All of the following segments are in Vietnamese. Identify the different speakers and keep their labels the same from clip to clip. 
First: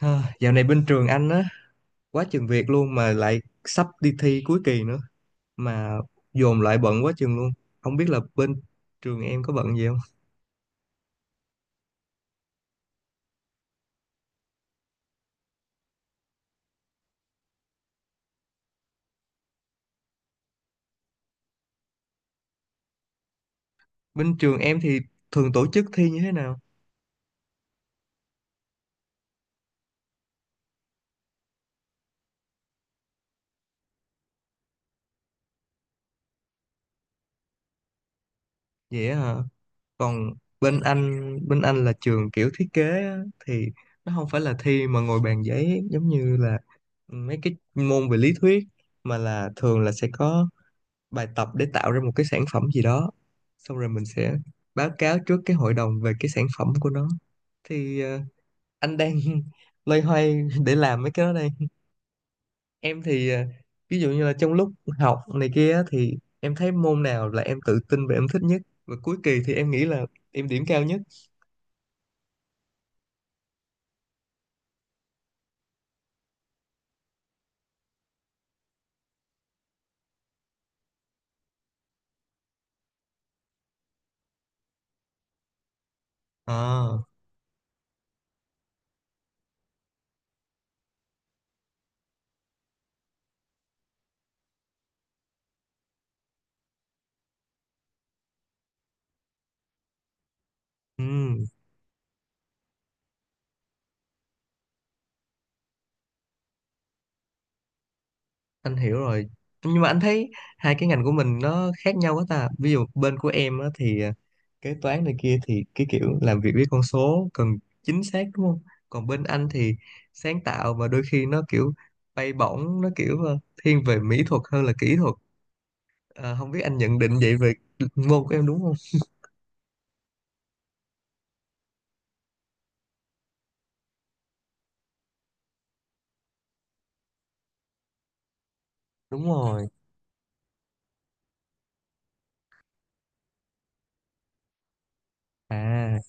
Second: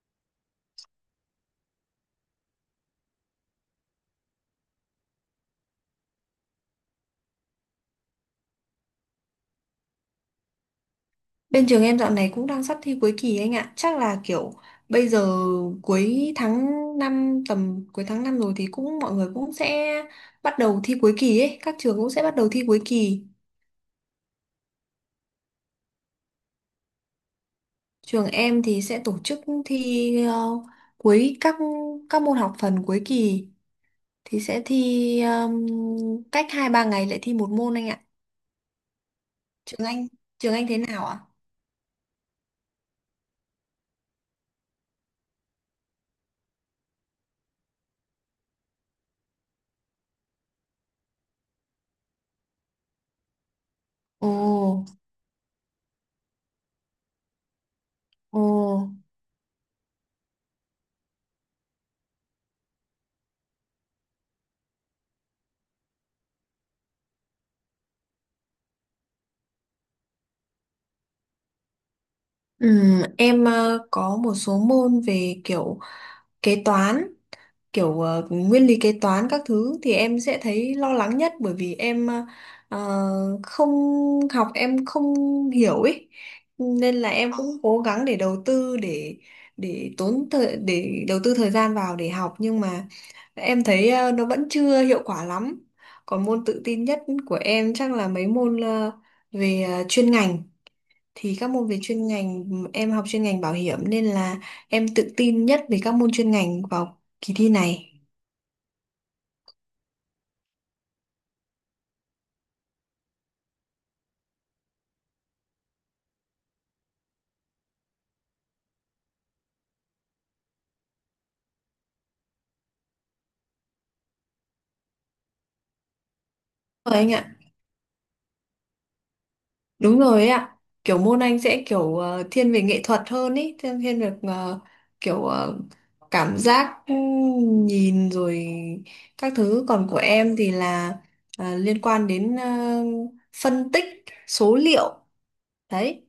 Speaker 1: Ha, dạo này bên trường anh á, quá chừng việc luôn mà lại sắp đi thi cuối kỳ nữa mà dồn lại bận quá chừng luôn. Không biết là bên trường em có bận gì không?
Speaker 2: Bên trường em dạo này cũng đang sắp thi cuối kỳ anh ạ. Chắc là kiểu bây giờ cuối tháng 5 tầm cuối tháng 5 rồi, thì cũng mọi người cũng sẽ bắt đầu thi cuối kỳ ấy, các trường cũng sẽ bắt đầu thi cuối kỳ.
Speaker 1: Bên trường em thì thường tổ chức thi như thế nào?
Speaker 2: Trường em thì sẽ tổ chức thi cuối các các môn học phần cuối kỳ thì sẽ thi cách 2-3 ngày lại thi một môn anh ạ.
Speaker 1: Vậy á hả?
Speaker 2: Trường anh,
Speaker 1: Còn
Speaker 2: trường anh thế
Speaker 1: bên
Speaker 2: nào ạ?
Speaker 1: anh, bên anh là trường kiểu thiết kế á, thì nó không phải là thi mà ngồi bàn giấy giống như là mấy cái môn về lý thuyết, mà là thường là sẽ có bài tập để tạo ra một cái sản phẩm gì đó. Xong rồi mình
Speaker 2: Ồ,
Speaker 1: sẽ báo cáo trước cái hội đồng về cái sản phẩm của nó, thì
Speaker 2: ồ.
Speaker 1: anh đang loay hoay để làm mấy cái đó đây. Em thì ví dụ như là trong lúc học này kia á, thì em thấy môn nào là em tự tin và em thích nhất, và cuối kỳ thì em nghĩ là em điểm cao nhất.
Speaker 2: Em có một số môn về kiểu kế toán, kiểu nguyên lý kế toán các thứ thì em sẽ thấy lo lắng nhất, bởi vì em ờ, không học, em không hiểu ấy, nên
Speaker 1: À,
Speaker 2: là em cũng cố gắng để đầu tư, để đầu tư thời gian vào để học, nhưng mà em thấy nó vẫn chưa hiệu quả lắm. Còn môn tự tin nhất của em chắc là mấy môn về chuyên ngành, thì
Speaker 1: ừm,
Speaker 2: các môn về chuyên ngành, em học chuyên ngành bảo hiểm nên là em tự tin nhất về các môn chuyên ngành vào kỳ thi này
Speaker 1: anh hiểu rồi, nhưng mà anh thấy hai cái ngành của mình nó khác nhau quá ta. Ví dụ bên của em á, thì kế toán này kia thì cái kiểu làm việc với con số cần chính xác, đúng không? Còn bên anh thì sáng tạo, mà đôi khi nó kiểu bay bổng, nó kiểu thiên về mỹ thuật hơn là kỹ thuật. Ờ, Không biết anh
Speaker 2: rồi
Speaker 1: nhận
Speaker 2: anh
Speaker 1: định vậy
Speaker 2: ạ.
Speaker 1: về môn của em đúng không?
Speaker 2: Đúng rồi ấy ạ, kiểu môn anh sẽ kiểu thiên về nghệ thuật hơn ý, thiên thiên về kiểu cảm giác, nhìn rồi
Speaker 1: Đúng
Speaker 2: các thứ,
Speaker 1: rồi.
Speaker 2: còn của em thì là liên quan đến phân tích số liệu
Speaker 1: À,
Speaker 2: đấy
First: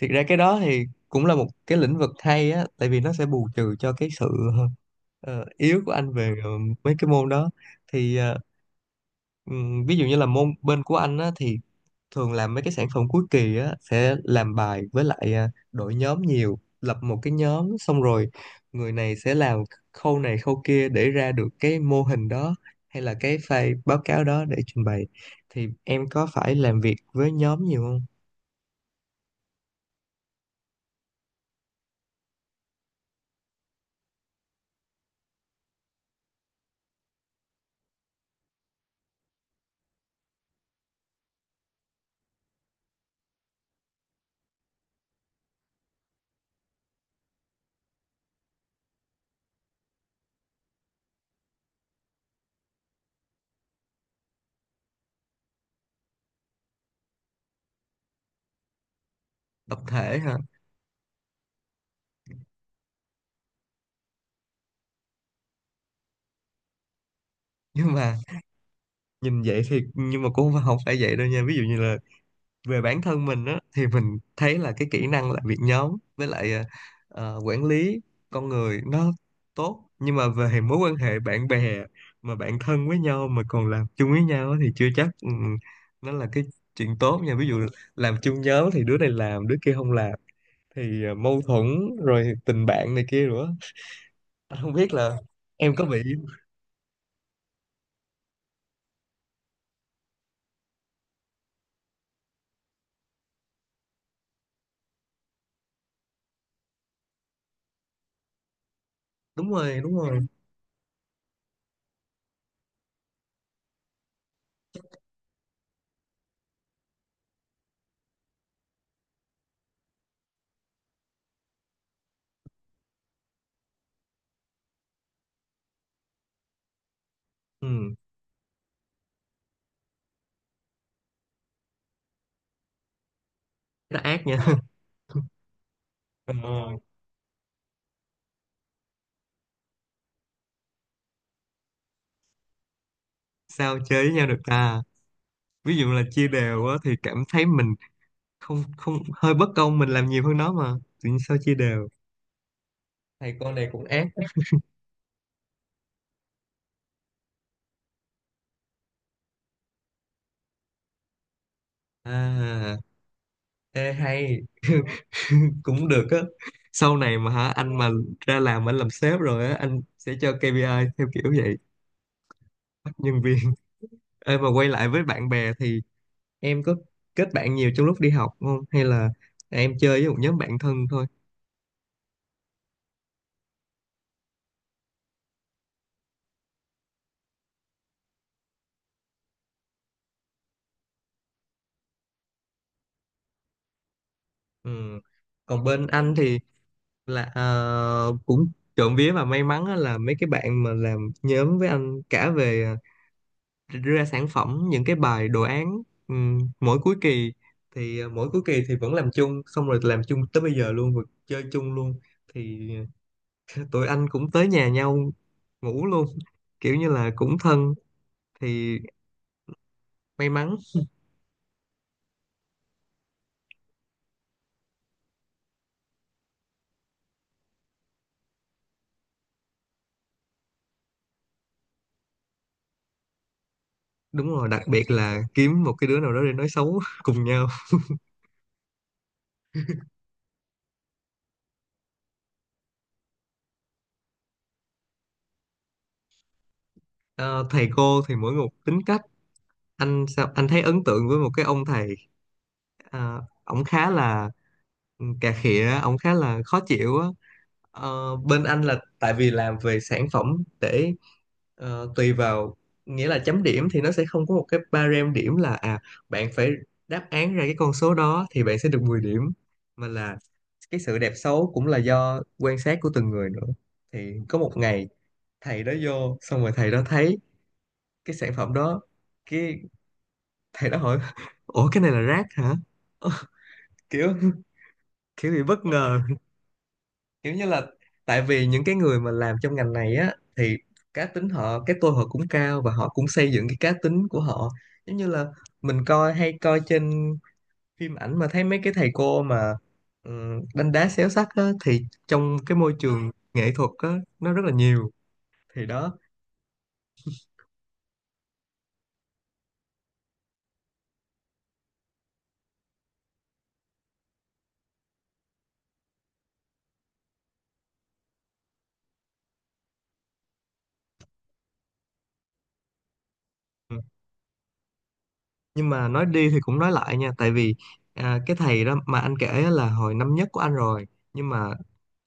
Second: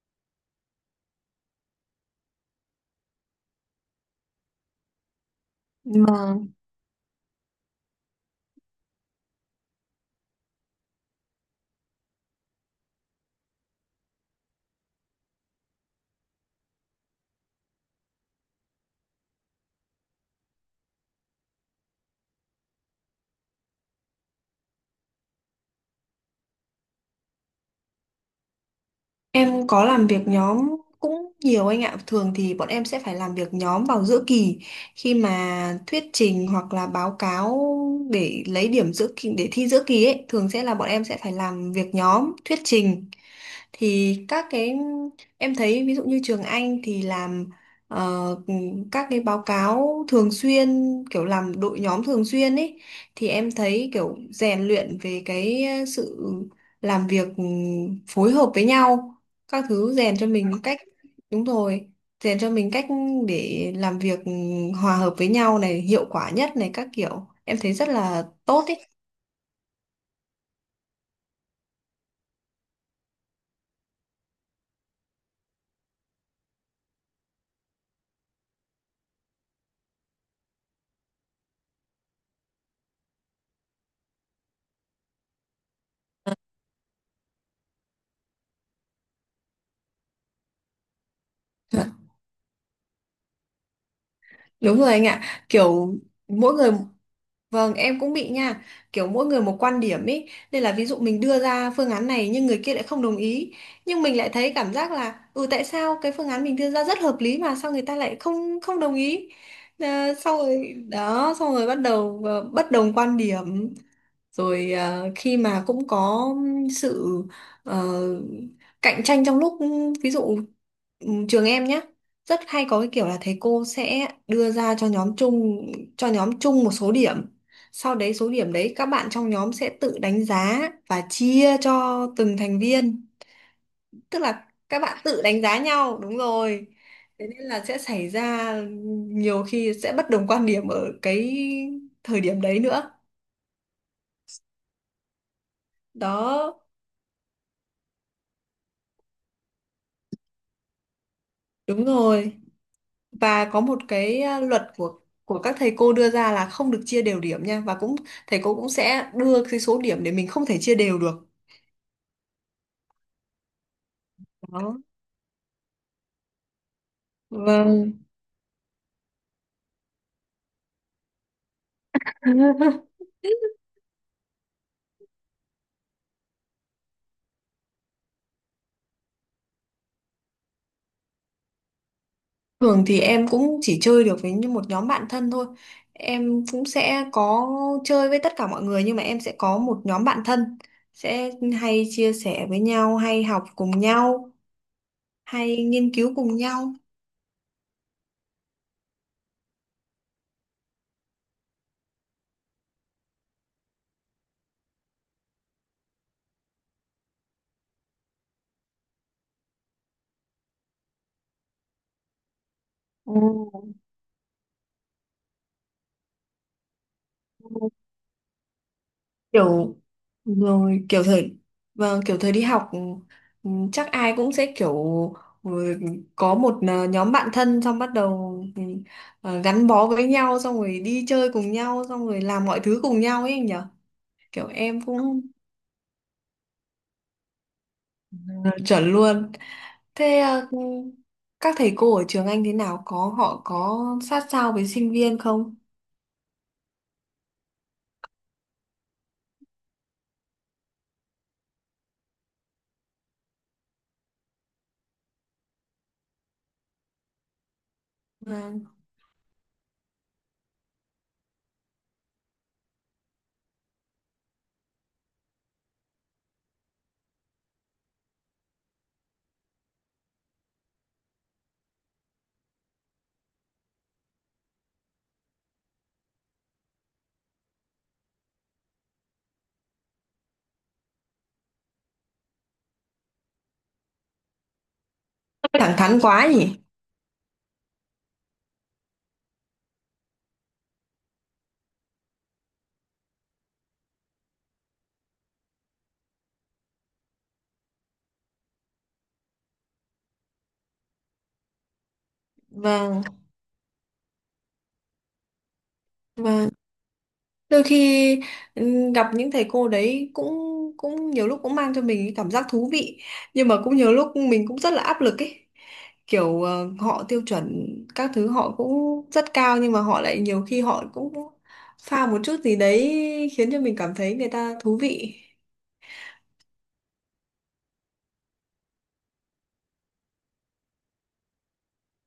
Speaker 1: thiệt ra cái đó thì cũng là một cái lĩnh vực hay á, tại vì nó sẽ bù trừ cho cái sự yếu của anh về
Speaker 2: mà.
Speaker 1: mấy cái môn đó. Thì ví dụ như là môn bên của anh á, thì thường làm mấy cái sản phẩm cuối kỳ á, sẽ làm bài với lại đội nhóm nhiều, lập một cái nhóm xong rồi người này sẽ làm khâu này khâu kia để ra được cái mô hình đó, hay là cái file báo cáo đó để trình bày. Thì em có phải làm việc với nhóm nhiều không?
Speaker 2: Em có làm việc nhóm cũng nhiều anh ạ. Thường thì bọn em sẽ phải làm việc nhóm vào giữa kỳ khi mà thuyết trình hoặc là báo cáo, để lấy điểm giữa kỳ, để thi giữa kỳ ấy, thường sẽ là bọn em sẽ phải làm việc nhóm, thuyết trình. Thì các cái em thấy, ví dụ như trường Anh thì làm ờ, các cái báo cáo thường xuyên, kiểu làm đội nhóm thường xuyên ấy, thì em thấy kiểu rèn luyện về cái sự làm việc, phối hợp với nhau các
Speaker 1: Tập
Speaker 2: thứ, rèn
Speaker 1: thể
Speaker 2: cho
Speaker 1: hả?
Speaker 2: mình cách đúng rồi, rèn cho mình cách để làm việc hòa hợp với nhau này, hiệu quả nhất này, các kiểu em thấy rất
Speaker 1: Nhưng mà
Speaker 2: là tốt ấy.
Speaker 1: nhìn vậy thì nhưng mà cũng không phải vậy đâu nha. Ví dụ như là về bản thân mình á, thì mình thấy là cái kỹ năng làm việc nhóm với lại quản lý con người nó tốt, nhưng mà về mối quan hệ bạn bè mà bạn thân với nhau mà còn làm chung với nhau á, thì chưa chắc nó là cái chuyện tốt nha. Ví dụ làm chung nhóm thì đứa này làm đứa kia không làm, thì mâu thuẫn,
Speaker 2: Dạ.
Speaker 1: rồi tình bạn này kia nữa. Anh không
Speaker 2: Đúng rồi
Speaker 1: biết
Speaker 2: anh
Speaker 1: là
Speaker 2: ạ,
Speaker 1: em có
Speaker 2: kiểu
Speaker 1: bị.
Speaker 2: mỗi người Vâng, em cũng bị nha, kiểu mỗi người một quan điểm ý, nên là ví dụ mình đưa ra phương án này nhưng người kia lại không đồng ý, nhưng mình lại thấy cảm giác là tại sao cái phương án mình đưa ra rất hợp lý mà sao người ta lại không không đồng ý.
Speaker 1: Đúng rồi, đúng
Speaker 2: À,
Speaker 1: rồi,
Speaker 2: sau rồi đó, xong rồi bắt đầu bất đồng quan điểm. Rồi khi mà cũng có sự ờ, cạnh tranh, trong lúc ví dụ trường em nhé, rất hay có cái kiểu là thầy cô sẽ đưa ra cho nhóm chung một số điểm,
Speaker 1: ừ.
Speaker 2: sau đấy số điểm đấy các bạn trong nhóm sẽ tự đánh giá và chia cho từng thành viên.
Speaker 1: Nó
Speaker 2: Tức
Speaker 1: ác nha.
Speaker 2: là các bạn tự đánh giá nhau, đúng rồi.
Speaker 1: Ờ,
Speaker 2: Thế nên là sẽ xảy ra, nhiều khi sẽ bất đồng quan điểm ở cái thời điểm đấy nữa.
Speaker 1: Sao chơi với nhau được ta? Ví dụ là chia
Speaker 2: Đó,
Speaker 1: đều á, thì cảm thấy mình không không hơi bất công, mình làm nhiều hơn nó mà tự nhiên sao chia
Speaker 2: đúng
Speaker 1: đều.
Speaker 2: rồi.
Speaker 1: Thầy
Speaker 2: Và
Speaker 1: con
Speaker 2: có
Speaker 1: này
Speaker 2: một
Speaker 1: cũng ác.
Speaker 2: cái, luật của các thầy cô đưa ra là không được chia đều điểm nha, và cũng thầy cô cũng sẽ đưa cái số điểm để mình không thể chia đều được.
Speaker 1: À, ê hay.
Speaker 2: Đó.
Speaker 1: Cũng được á. Sau này mà hả anh, mà
Speaker 2: Vâng.
Speaker 1: ra làm anh làm sếp rồi á, anh sẽ cho KPI theo kiểu vậy, bắt nhân viên. Ê, mà quay lại với bạn bè thì em có kết bạn nhiều trong lúc đi học không, hay là em chơi với một nhóm bạn thân thôi?
Speaker 2: Thường thì em cũng chỉ chơi được với như một nhóm bạn thân thôi. Em cũng sẽ có chơi với tất cả mọi người nhưng mà em sẽ có một nhóm bạn thân, sẽ hay chia sẻ với nhau, hay học cùng nhau,
Speaker 1: Ừ.
Speaker 2: hay
Speaker 1: Còn bên
Speaker 2: nghiên cứu
Speaker 1: anh
Speaker 2: cùng
Speaker 1: thì
Speaker 2: nhau.
Speaker 1: là cũng trộm vía và may mắn á, là mấy cái bạn mà làm nhóm với anh cả về ra sản phẩm những cái bài đồ án, mỗi cuối kỳ thì vẫn làm chung, xong rồi làm chung tới bây giờ luôn và chơi chung luôn. Thì
Speaker 2: Ồ.
Speaker 1: tụi anh cũng tới nhà nhau ngủ luôn kiểu như là cũng thân, thì
Speaker 2: Kiểu
Speaker 1: may mắn.
Speaker 2: rồi kiểu thời vâng, kiểu thời đi học, chắc ai cũng sẽ kiểu ừ, có một nhóm bạn thân, xong bắt đầu gắn bó với nhau, xong rồi đi chơi cùng nhau, xong rồi làm mọi thứ cùng nhau ấy anh nhở.
Speaker 1: Đúng
Speaker 2: Kiểu
Speaker 1: rồi, đặc
Speaker 2: em
Speaker 1: biệt
Speaker 2: cũng
Speaker 1: là kiếm một cái đứa nào đó để nói xấu cùng nhau.
Speaker 2: Ừ, chuẩn luôn. Thế các thầy cô ở trường anh thế nào? Họ có sát sao với sinh viên không?
Speaker 1: Ờ, Thầy cô thì mỗi một tính cách. Anh sao anh thấy ấn tượng với một cái ông thầy, à, ổng khá là cà khịa, ổng khá là khó chịu á. Bên
Speaker 2: Vâng.
Speaker 1: anh là tại vì làm về sản phẩm, để tùy vào, nghĩa là chấm điểm thì nó sẽ không có một cái barem điểm là bạn phải đáp án ra cái con số đó thì bạn sẽ được 10 điểm, mà là cái sự đẹp xấu cũng là do quan sát của từng người nữa. Thì có một ngày thầy đó vô xong rồi thầy đó thấy cái sản phẩm đó, cái thầy đó hỏi, ủa cái này là rác hả? Kiểu kiểu bị bất
Speaker 2: Thẳng thắn
Speaker 1: ngờ,
Speaker 2: quá nhỉ?
Speaker 1: kiểu như là tại vì những cái người mà làm trong ngành này á, thì cá tính họ, cái tôi họ cũng cao, và họ cũng xây dựng cái cá tính của họ. Giống như là mình coi hay coi trên phim ảnh mà thấy mấy cái thầy cô mà đánh đá xéo sắc á, thì trong cái môi
Speaker 2: Vâng,
Speaker 1: trường nghệ thuật á nó rất là nhiều. Thì đó.
Speaker 2: vâng. Đôi khi gặp những thầy cô đấy cũng cũng nhiều lúc cũng mang cho mình cái cảm giác thú vị, nhưng mà cũng nhiều lúc mình cũng rất là áp lực ấy. Kiểu họ tiêu chuẩn các thứ họ cũng rất cao, nhưng mà họ lại nhiều khi họ cũng pha một chút gì đấy khiến cho mình
Speaker 1: Ừ.
Speaker 2: cảm thấy người ta thú vị.
Speaker 1: Nhưng mà nói đi thì cũng nói lại nha, tại vì cái thầy đó mà anh kể á là hồi năm nhất của anh rồi, nhưng mà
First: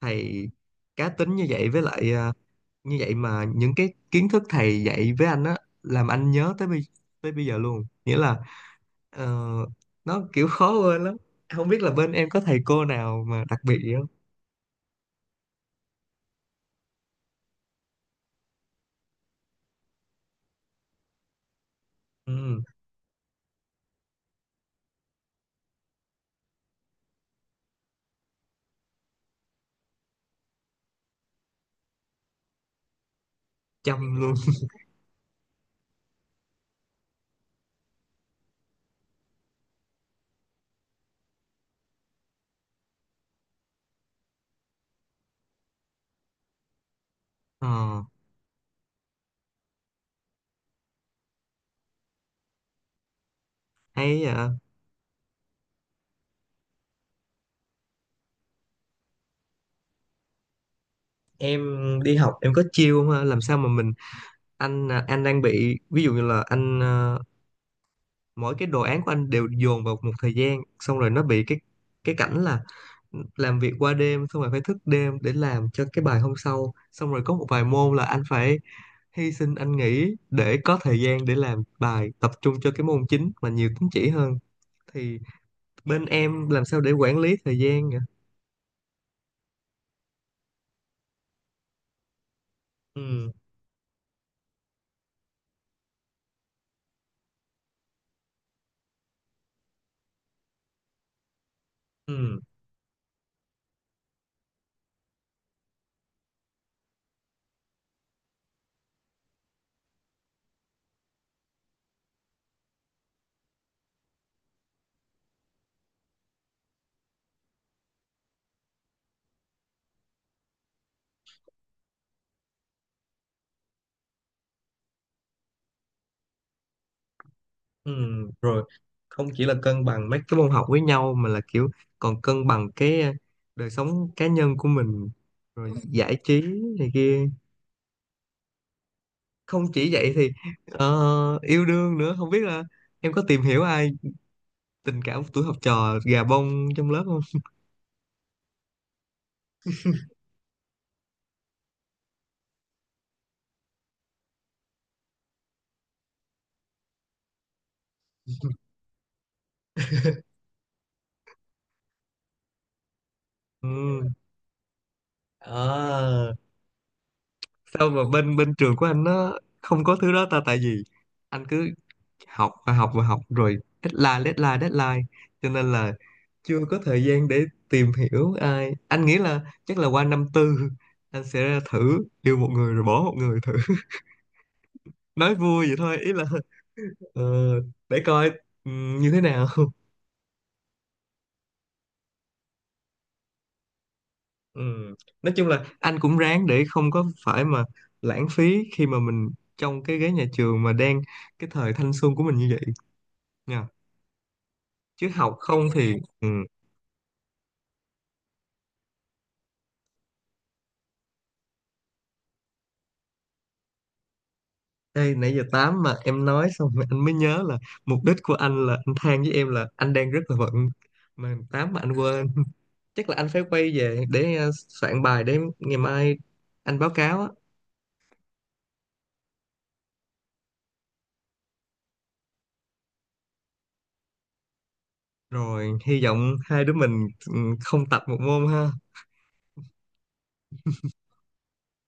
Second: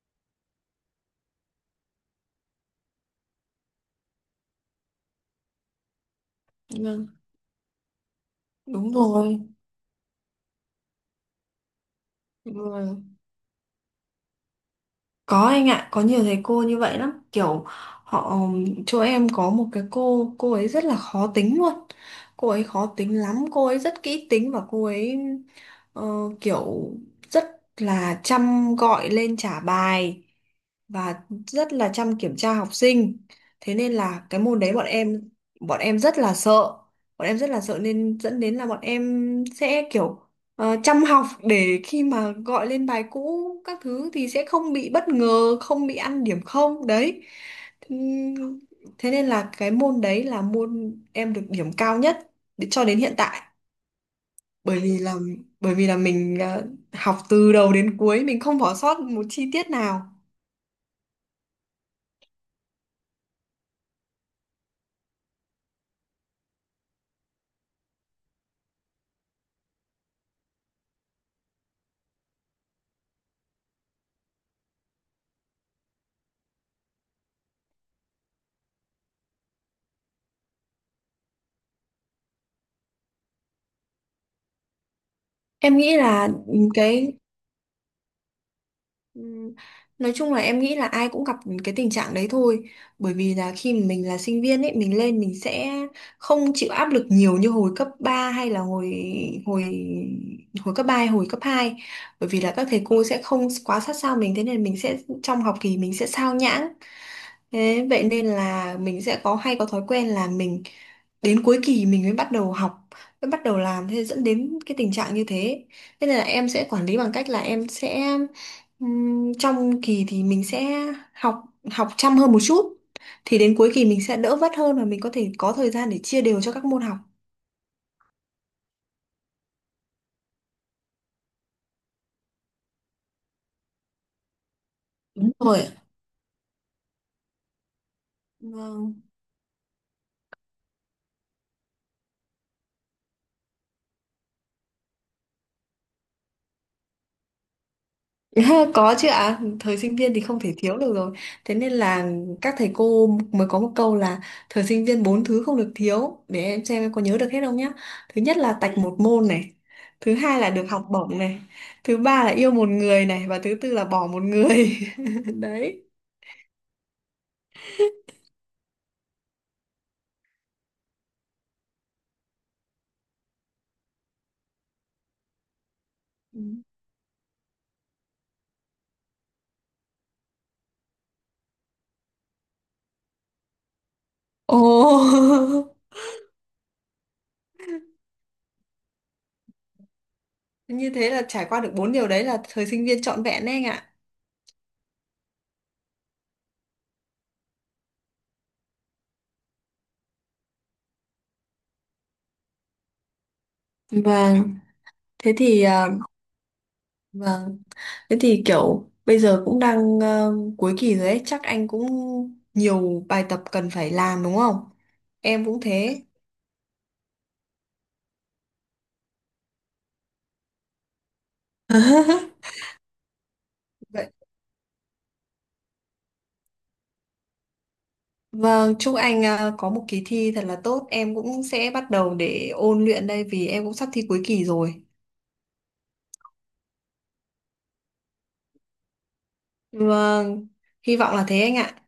Speaker 1: thầy cá tính như vậy, với lại như vậy, mà những cái kiến thức thầy dạy với anh á làm anh nhớ
Speaker 2: Vâng,
Speaker 1: tới bây giờ luôn, nghĩa là
Speaker 2: đúng
Speaker 1: ờ,
Speaker 2: rồi.
Speaker 1: nó kiểu khó quên lắm. Không biết là bên em có thầy cô
Speaker 2: Ừ.
Speaker 1: nào mà đặc biệt gì không?
Speaker 2: Có anh ạ, có nhiều thầy cô như vậy lắm. Kiểu họ chỗ em có một cái cô ấy rất là khó tính luôn. Cô
Speaker 1: Ừ,
Speaker 2: ấy khó tính lắm, cô ấy rất kỹ tính, và cô ấy ờ, kiểu rất là chăm gọi lên trả bài và rất là chăm kiểm tra học sinh. Thế nên
Speaker 1: chăm
Speaker 2: là
Speaker 1: luôn.
Speaker 2: cái môn đấy, bọn em rất là sợ, bọn em rất là sợ nên dẫn đến là bọn em sẽ kiểu chăm học, để khi mà gọi lên bài cũ các thứ thì sẽ không bị bất ngờ, không bị ăn điểm không đấy.
Speaker 1: Ờ,
Speaker 2: Ừm, thế nên là cái môn đấy là môn em được điểm cao nhất cho đến hiện tại,
Speaker 1: hay vậy.
Speaker 2: bởi vì là, mình học từ đầu đến cuối mình không bỏ sót một chi tiết nào.
Speaker 1: Em đi học em có chiêu không ha? Làm sao mà mình, anh à, anh đang bị, ví dụ như là anh à, mỗi cái đồ án của anh đều dồn vào một thời gian, xong rồi nó bị cái cảnh là làm việc qua đêm, xong rồi phải thức đêm để làm cho cái bài hôm sau, xong rồi có một vài môn là anh phải hy sinh, anh nghỉ để có thời gian để làm bài tập trung cho cái môn chính mà nhiều tín chỉ hơn. Thì
Speaker 2: Em nghĩ
Speaker 1: bên
Speaker 2: là
Speaker 1: em làm sao để
Speaker 2: cái
Speaker 1: quản lý thời gian nhỉ?
Speaker 2: Ừm, Nói chung là em nghĩ là ai cũng gặp cái tình trạng đấy thôi, bởi
Speaker 1: Ừ,
Speaker 2: vì là khi mà mình là sinh viên ấy, mình lên mình sẽ không chịu áp lực nhiều như hồi cấp ba, hay là hồi hồi hồi cấp 3 hay hồi cấp hai, bởi
Speaker 1: ừ,
Speaker 2: vì là các thầy cô sẽ không quá sát sao mình, thế nên mình sẽ, trong học kỳ mình sẽ sao nhãng, thế vậy nên là mình sẽ có, hay có thói quen là mình đến cuối kỳ mình mới bắt đầu học, mới bắt đầu làm, thế dẫn đến cái tình trạng như thế. Thế nên là em sẽ quản lý bằng cách là em sẽ trong kỳ thì mình sẽ học học chăm hơn một chút, thì đến cuối kỳ mình sẽ đỡ vất hơn, và mình có thể có thời gian để chia đều cho các môn học.
Speaker 1: ừ. Rồi, không chỉ là cân bằng mấy cái môn học với nhau mà là kiểu còn cân bằng cái đời sống cá nhân của mình,
Speaker 2: Đúng rồi
Speaker 1: rồi
Speaker 2: ạ.
Speaker 1: giải trí này kia.
Speaker 2: Vâng.
Speaker 1: Không chỉ vậy thì yêu đương nữa, không biết là em có tìm hiểu ai, tình cảm của tuổi học trò gà bông trong lớp không?
Speaker 2: Có chứ ạ, thời sinh viên thì không thể thiếu được rồi. Thế nên là các thầy cô mới có một câu là, thời sinh viên bốn thứ không được thiếu, để em xem em có nhớ được hết không nhá. Thứ nhất là tạch một môn này, thứ hai là được học bổng này, thứ ba là yêu một người này, và thứ
Speaker 1: Ừ.
Speaker 2: tư là bỏ một người. Đấy.
Speaker 1: Ờ, Sao mà bên bên trường của anh nó không có thứ đó ta? Tại vì anh cứ học và học và học, rồi deadline deadline deadline, cho nên là
Speaker 2: Ừ.
Speaker 1: chưa có thời gian để tìm hiểu ai. Anh nghĩ là chắc là qua năm tư anh sẽ ra thử yêu một người rồi bỏ một người thử.
Speaker 2: Ồ.
Speaker 1: Nói vui vậy thôi, ý là ờ, để coi ừ, như thế nào.
Speaker 2: Như thế là trải qua được bốn điều đấy là thời sinh viên trọn vẹn đấy anh ạ.
Speaker 1: Ừ. Nói chung là anh cũng ráng để không có phải mà lãng phí khi mà mình trong cái ghế nhà trường mà đang cái thời thanh xuân của mình như vậy nha.
Speaker 2: Vâng,
Speaker 1: Chứ
Speaker 2: thế
Speaker 1: học
Speaker 2: thì
Speaker 1: không thì ừ.
Speaker 2: vâng, thế thì kiểu bây giờ cũng đang cuối kỳ rồi ấy, chắc anh cũng nhiều bài tập cần phải làm đúng không?
Speaker 1: Đây nãy giờ
Speaker 2: Em cũng
Speaker 1: 8 mà
Speaker 2: thế.
Speaker 1: em nói xong rồi anh mới nhớ là mục đích của anh là anh than với em là anh đang rất là bận mà 8 mà anh quên. Chắc là anh phải quay về
Speaker 2: Vậy.
Speaker 1: để soạn bài để ngày mai anh báo cáo á.
Speaker 2: Vâng, chúc anh có một kỳ thi thật là tốt, em cũng sẽ bắt đầu để ôn luyện đây, vì em cũng sắp thi cuối kỳ rồi.
Speaker 1: Rồi hy vọng hai đứa mình ừ, không tập một môn ha.
Speaker 2: Vâng, hy vọng là thế anh ạ.